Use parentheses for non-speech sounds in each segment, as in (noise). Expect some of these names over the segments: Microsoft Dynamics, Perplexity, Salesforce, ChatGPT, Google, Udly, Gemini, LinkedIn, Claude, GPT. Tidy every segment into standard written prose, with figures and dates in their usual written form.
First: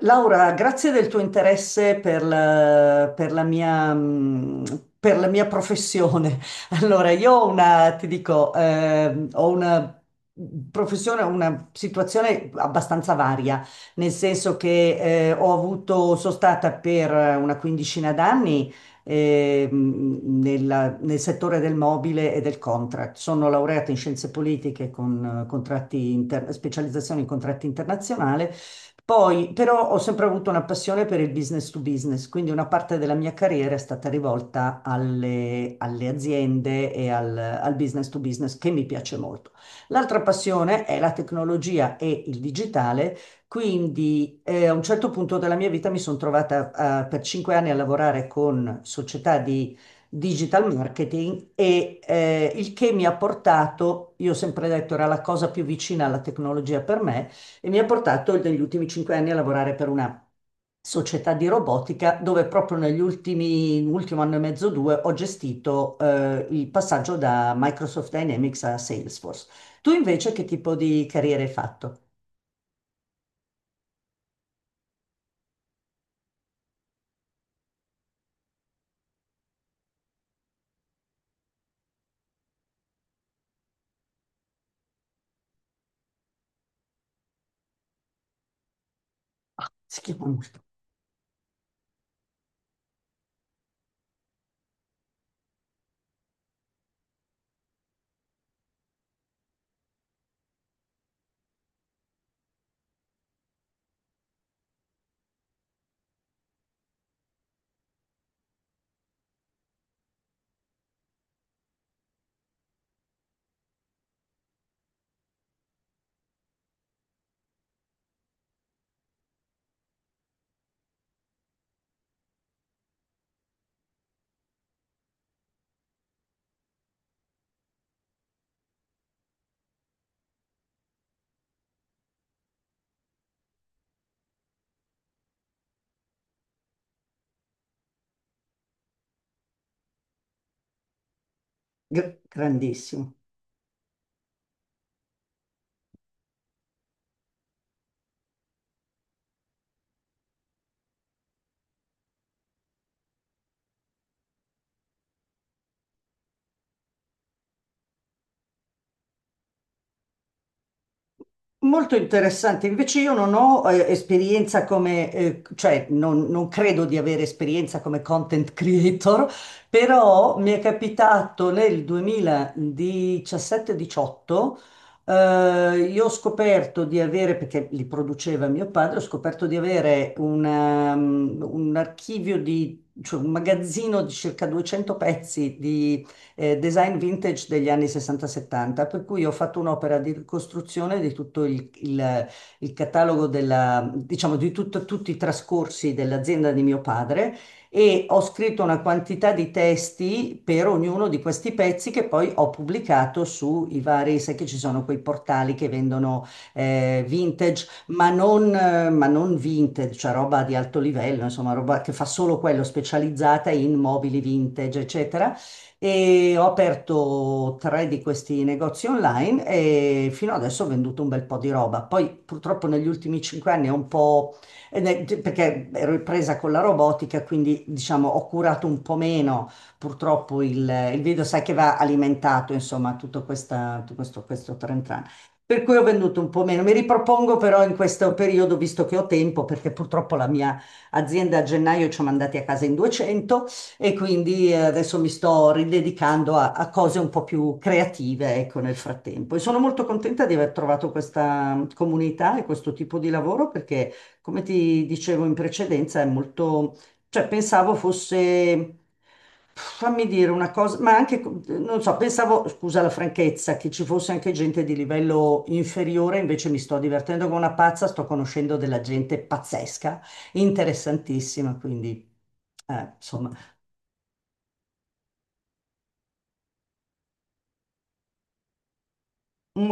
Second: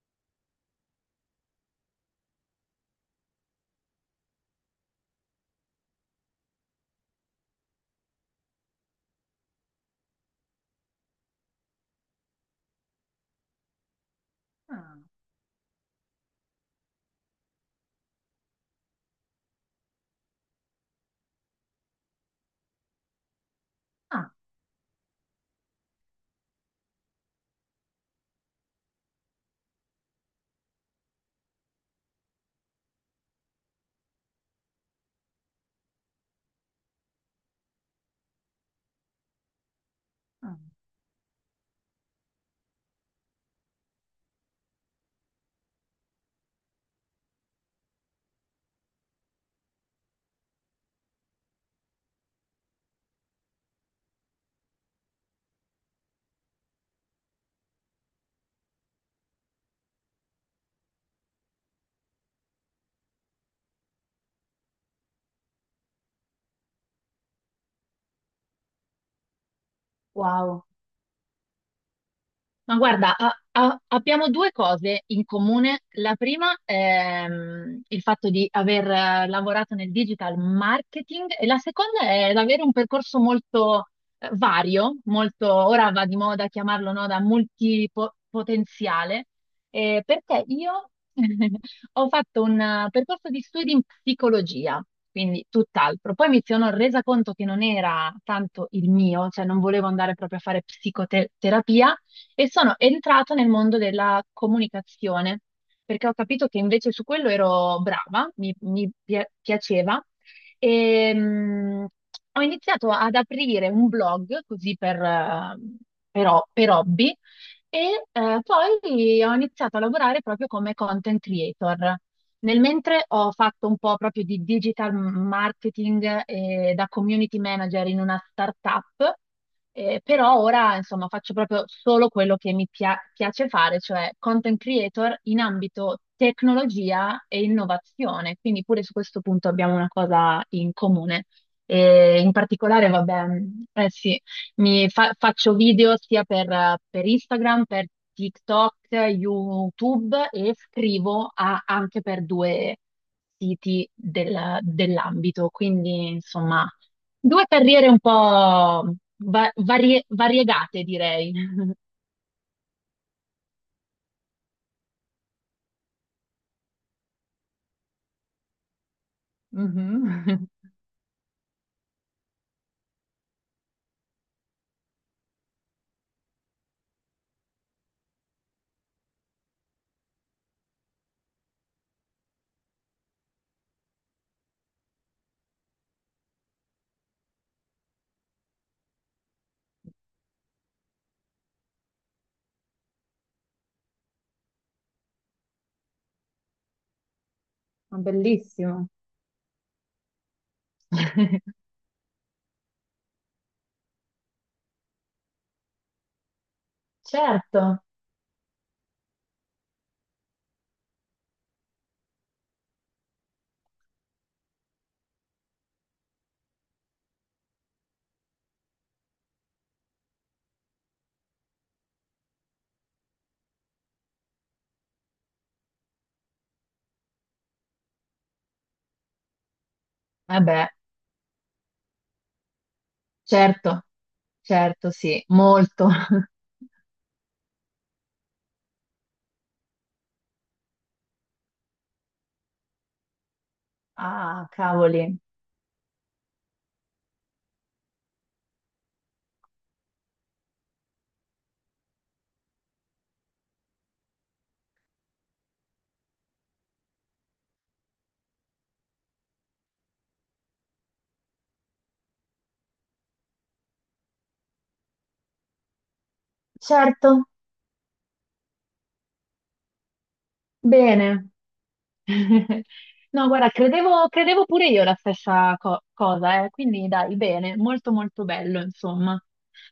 Laura, grazie del tuo interesse per la mia professione. (laughs) Allora, io ho una, ti dico, ho una professione, una situazione abbastanza varia, nel senso Ah, che sono stata per una quindicina d'anni, nel settore del mobile e del contract. Sono laureata in scienze ah, politiche con specializzazione in contratti internazionali. Poi, però, ho sempre avuto una passione per il business to business, quindi una parte della mia carriera è stata rivolta alle aziende e al business to business, che mi piace molto. L'altra ah. passione è la tecnologia e il digitale, quindi a un certo punto della mia vita mi sono trovata per 5 anni a lavorare con società di digital marketing il che mi ha portato, io ho sempre detto, era la cosa più vicina alla tecnologia per me, e mi ha portato negli ultimi 5 anni a lavorare per una società di robotica, dove proprio negli ultimo anno e mezzo, due, ho gestito il passaggio da Microsoft Dynamics a Salesforce. Tu invece che Wow, tipo di carriera hai fatto? ma guarda, abbiamo due cose in comune. La prima è il fatto di aver lavorato nel digital marketing, e la seconda è avere un percorso molto vario, molto, ora va di moda chiamarlo, no, da multipotenziale, Si chiama perché molto. io (laughs) ho fatto un percorso di studi in psicologia, quindi tutt'altro. Poi mi sono resa conto che non era tanto il mio, cioè non volevo andare proprio a fare psicoterapia e sono entrata nel mondo della comunicazione, perché ho capito che invece su quello ero brava, mi piaceva, e ho iniziato ad aprire un blog così per, per hobby e poi ho iniziato a lavorare proprio come content creator. Nel mentre ho fatto un po' proprio di digital marketing da community manager in una startup, però ora insomma faccio proprio solo quello che mi piace fare, cioè content creator in ambito tecnologia e innovazione, quindi pure su questo punto abbiamo una cosa in comune. E in particolare, Grandissimo. vabbè, eh sì. Faccio video sia per Instagram, per TikTok, YouTube, e scrivo anche per due siti dell'ambito. Quindi, insomma, due carriere un po' variegate, direi. (laughs) Molto interessante, invece io non ho esperienza come, cioè non credo di avere esperienza come content creator, però Mhm. mi è capitato nel 2017-18, io ho scoperto di avere, perché li produceva mio padre, ho scoperto di avere un archivio cioè un magazzino di circa 200 pezzi di design vintage degli anni 60-70, per cui ho fatto un'opera di ricostruzione di tutto il catalogo della, diciamo, tutti i trascorsi dell'azienda di mio padre, Ma e ho scritto una bellissimo. quantità di testi per ognuno di (laughs) questi pezzi che poi ho pubblicato sui vari, sai che ci sono quei portali che vendono Certo, vintage, ma non, ma non vintage, cioè roba di alto livello, insomma, roba che fa solo quello, specializzata in mobili vintage, eccetera. E ho aperto tre di questi negozi online e fino adesso ho venduto un bel po' di roba. Poi purtroppo negli ultimi 5 anni ho un po', perché ero presa con la robotica, quindi diciamo ho curato un po' meno purtroppo il, vabbè, il video, sai che va alimentato, insomma, certo, tutto questo, questo tran certo, tran. sì, Per cui ho molto. venduto (laughs) un po' meno. Mi ripropongo però in questo periodo, visto che ho tempo, perché purtroppo la mia azienda a gennaio ci ha mandati a casa in 200, e Ah, quindi adesso mi cavoli. sto ridedicando a cose un po' più creative, ecco, nel frattempo. E sono molto contenta di aver trovato questa comunità e questo tipo di lavoro perché, come ti dicevo in precedenza, è molto, cioè pensavo fosse, fammi dire una cosa, ma anche, non so, pensavo, scusa la franchezza, che ci fosse anche gente di livello inferiore, invece mi sto divertendo Certo, come una pazza, sto conoscendo della gente pazzesca, bene. interessantissima, quindi, (laughs) No, insomma. guarda, credevo, credevo pure io la stessa cosa, eh. Quindi dai, bene, molto molto bello, insomma.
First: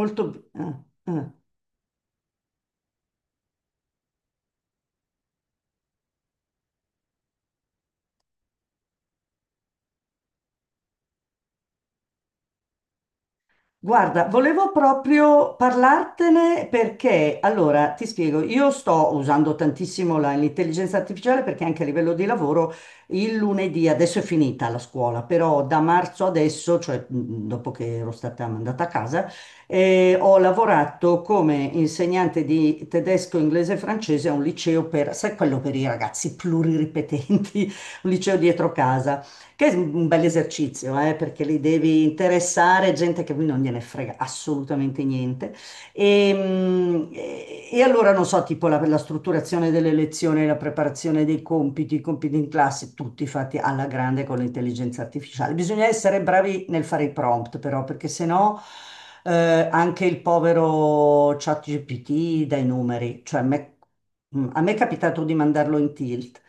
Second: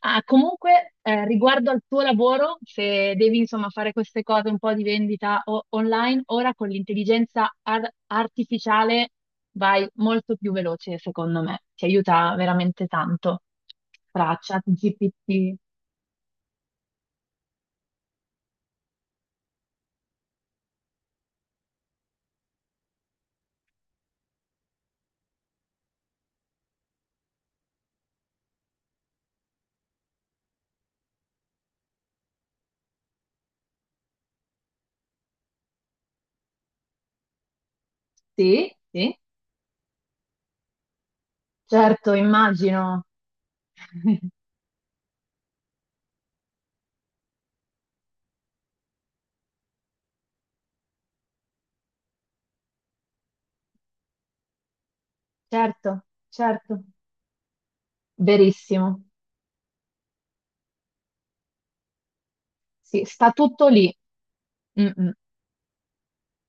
Ah, bene. comunque, riguardo al tuo lavoro, se devi insomma fare queste cose un po' di vendita online, ora con l'intelligenza artificiale vai molto più veloce, secondo me. Ti aiuta veramente tanto. Guarda, Tra volevo proprio GPT. parlartene perché, allora, ti spiego, io sto usando tantissimo l'intelligenza artificiale, perché anche a livello di lavoro il lunedì, adesso è finita la scuola, però da marzo adesso, cioè dopo che ero stata mandata a casa, ho lavorato come insegnante di tedesco, inglese e francese a un liceo per, sai, quello per i ragazzi pluriripetenti, (laughs) un liceo dietro Sì, sì, casa. Che è un bel esercizio, perché li devi certo, interessare immagino. gente che non gliene frega (laughs) assolutamente niente. E allora, non so, tipo la strutturazione delle lezioni, la preparazione dei compiti, i compiti in classe, tutti fatti alla grande con l'intelligenza artificiale. Bisogna Certo, essere bravi certo. nel fare i prompt, però, perché sennò Verissimo. Anche il povero ChatGPT dà i Sì, numeri. sta Cioè, a tutto me, lì. mm, a me è Mm, mm. capitato di mandarlo in tilt.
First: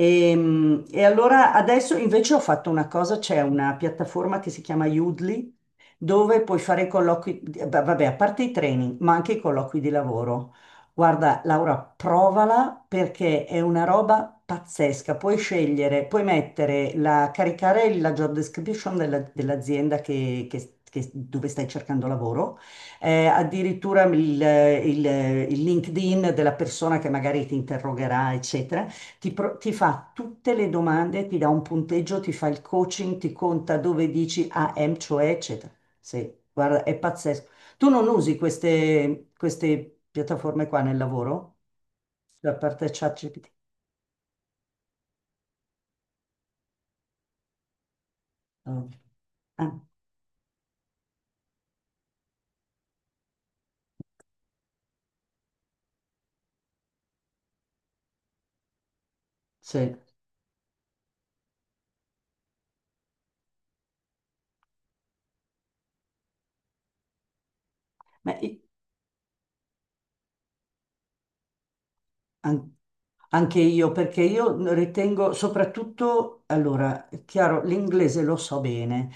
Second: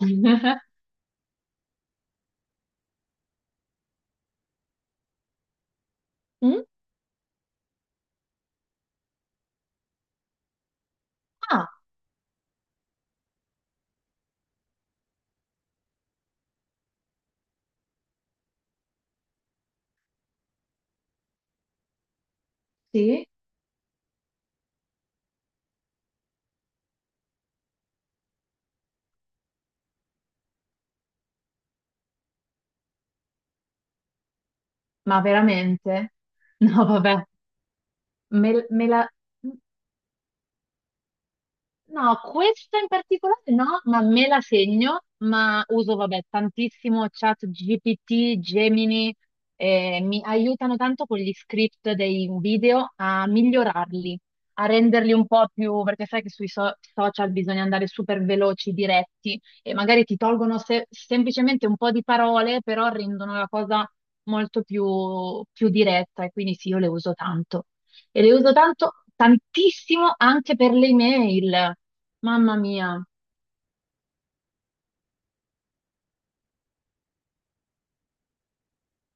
(laughs) e allora adesso invece ho fatto una cosa, c'è una piattaforma che si chiama Udly, dove puoi Mm? fare i colloqui, vabbè, a parte i training, ma anche i colloqui di lavoro. Guarda, Ah, Laura, provala perché è una roba pazzesca. Puoi scegliere, puoi mettere caricare la job description dell'azienda dove stai cercando lavoro, sì? Addirittura il, il LinkedIn della persona che magari ti interrogherà, eccetera. Ti fa tutte le domande, ti dà un punteggio, ti fa il coaching, ti conta dove dici AM, Ma cioè, eccetera. veramente? Sì, (laughs) guarda, No, è vabbè. pazzesco. Tu non usi Me, me la... queste piattaforme qua nel lavoro? No, Da questa in parte particolare ChatGPT? no, ma me la segno, ma uso, vabbè, tantissimo chat GPT, No. Gemini, Ah, mi aiutano tanto con gli script dei video a migliorarli, a renderli un po' più, perché sai che sui social bisogna andare super veloci, diretti, e sì. magari ti tolgono semplicemente un po' di parole, però rendono la cosa molto più, più diretta, e quindi sì, io le uso tanto. E Ma le uso i- tanto, tantissimo anche per le email. Mamma An- mia. Anche io, perché io ritengo soprattutto, allora, è chiaro, l'inglese lo so bene,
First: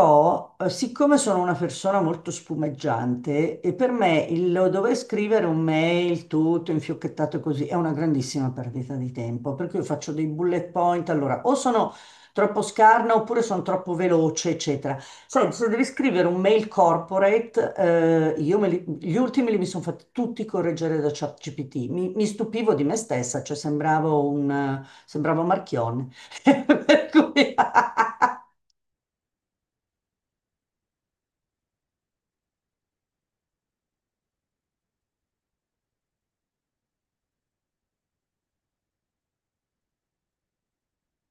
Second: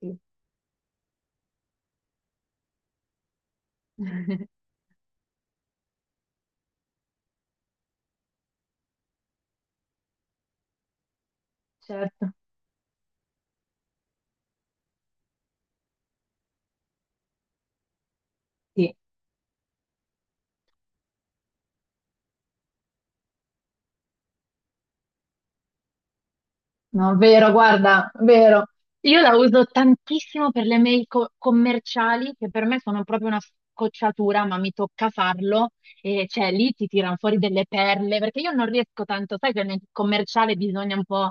Sì. Siccome sono una persona molto spumeggiante, e per me il (laughs) dover scrivere un mail tutto infiocchettato così è una grandissima perdita di tempo, perché io faccio dei bullet point, allora, o sono Certo, troppo scarna oppure sono troppo veloce, eccetera. Senti, se devi scrivere un mail corporate, io sì. gli ultimi li mi sono fatti tutti correggere da ChatGPT. Mi stupivo di me stessa, cioè sembravo Marchione. (laughs) Per No, vero, cui- (laughs) guarda, vero. Io la uso tantissimo per le mail commerciali, che per me sono proprio una scocciatura, ma mi tocca farlo. E cioè lì ti tirano fuori delle perle, perché io non riesco tanto, sai che nel commerciale bisogna un po'...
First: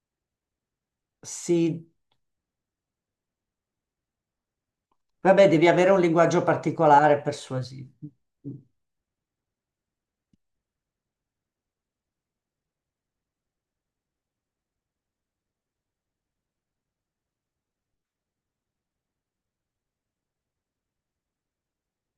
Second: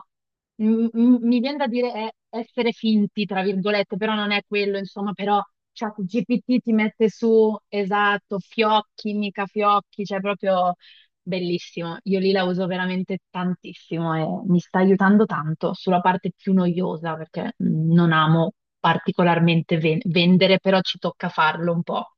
mi viene da Sì, dire essere finti, tra virgolette, però non è quello, insomma, però vabbè, devi avere un linguaggio ChatGPT ti mette particolare, su, persuasivo. esatto, fiocchi, mica fiocchi, cioè proprio... Bellissimo, io lì la uso veramente tantissimo e mi sta aiutando tanto sulla parte più noiosa perché mhmm, non amo particolarmente vendere, però ci tocca farlo un po'.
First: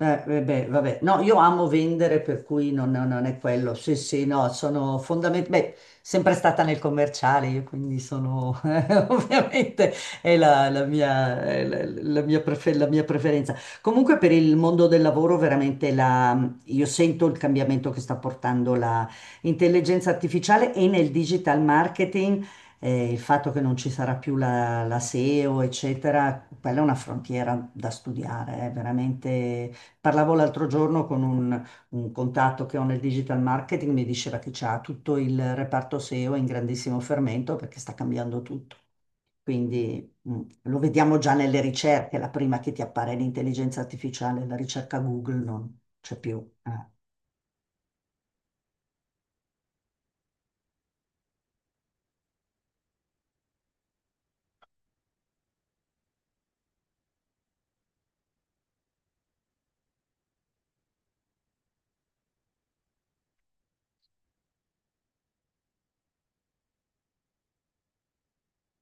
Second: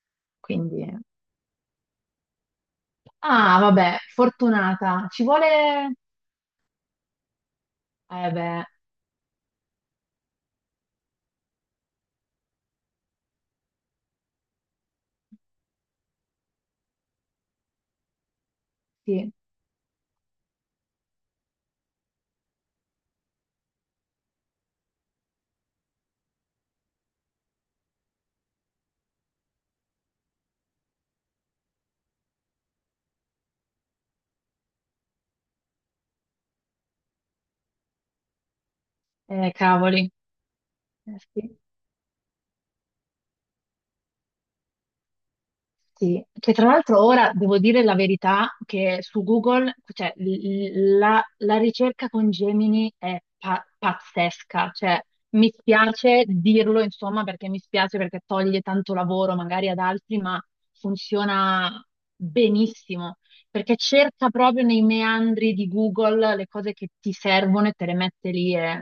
Beh, Quindi, vabbè, no, io amo vendere, per cui non è ah, quello. Sì, vabbè, sì, no, sono fortunata. Ci fondamentalmente, beh, vuole, sempre stata nel commerciale, io, quindi eh sono, (laughs) beh, ovviamente, è la mia, è la- la mia prefe- la mia preferenza. Comunque per il mondo del lavoro, veramente, io sento il cambiamento che sta portando la sì, intelligenza artificiale e nel digital marketing. Il fatto che non ci sarà più la SEO, eccetera, quella è una frontiera da studiare, è veramente. Parlavo l'altro giorno con un contatto che ho nel digital marketing, mi diceva che c'ha tutto il reparto SEO in grandissimo fermento perché sta cambiando tutto. Cavoli, Quindi lo eh, vediamo già sì. nelle ricerche, la prima che ti appare è l'intelligenza artificiale, la ricerca Google non c'è Sì, più. che tra eh. l'altro ora devo dire la verità che su Google, cioè, la ricerca con Gemini è pazzesca, cioè mi spiace dirlo insomma perché mi spiace perché toglie tanto lavoro magari ad altri, ma funziona benissimo perché cerca proprio nei meandri di Google le cose che ti servono e te le mette lì, è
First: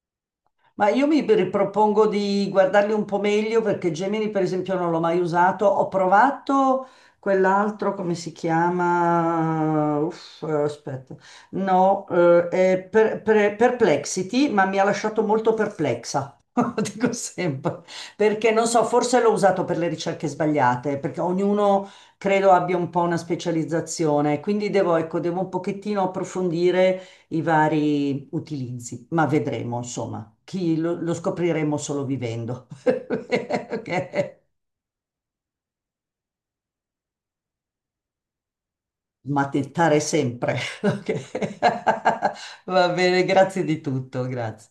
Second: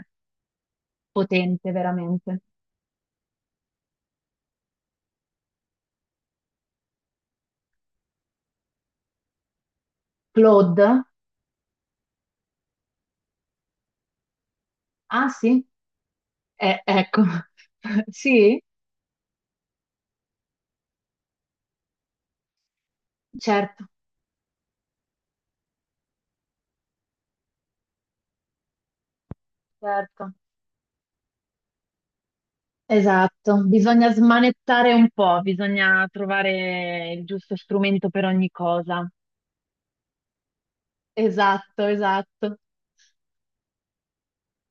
Ma io mi potente ripropongo veramente. di guardarli un po' meglio, perché Gemini, per esempio, non l'ho mai usato. Ho provato quell'altro, come si chiama? Uff, Claude? aspetta. No, Perplexity, ma mi ha lasciato Ah molto sì? perplexa. (laughs) Lo dico Ecco, sempre, (laughs) perché sì, non so, forse l'ho usato per le ricerche sbagliate, perché ognuno credo abbia un po' una certo. specializzazione, quindi devo, ecco, devo un pochettino approfondire i vari utilizzi, ma vedremo, insomma, Certo, chi lo scopriremo solo vivendo. (laughs) esatto, bisogna Ok? smanettare un po', bisogna trovare il giusto strumento per ogni cosa. Mattare sempre. (laughs) Ok? Esatto, esatto. (laughs) Va bene, grazie di tutto, grazie.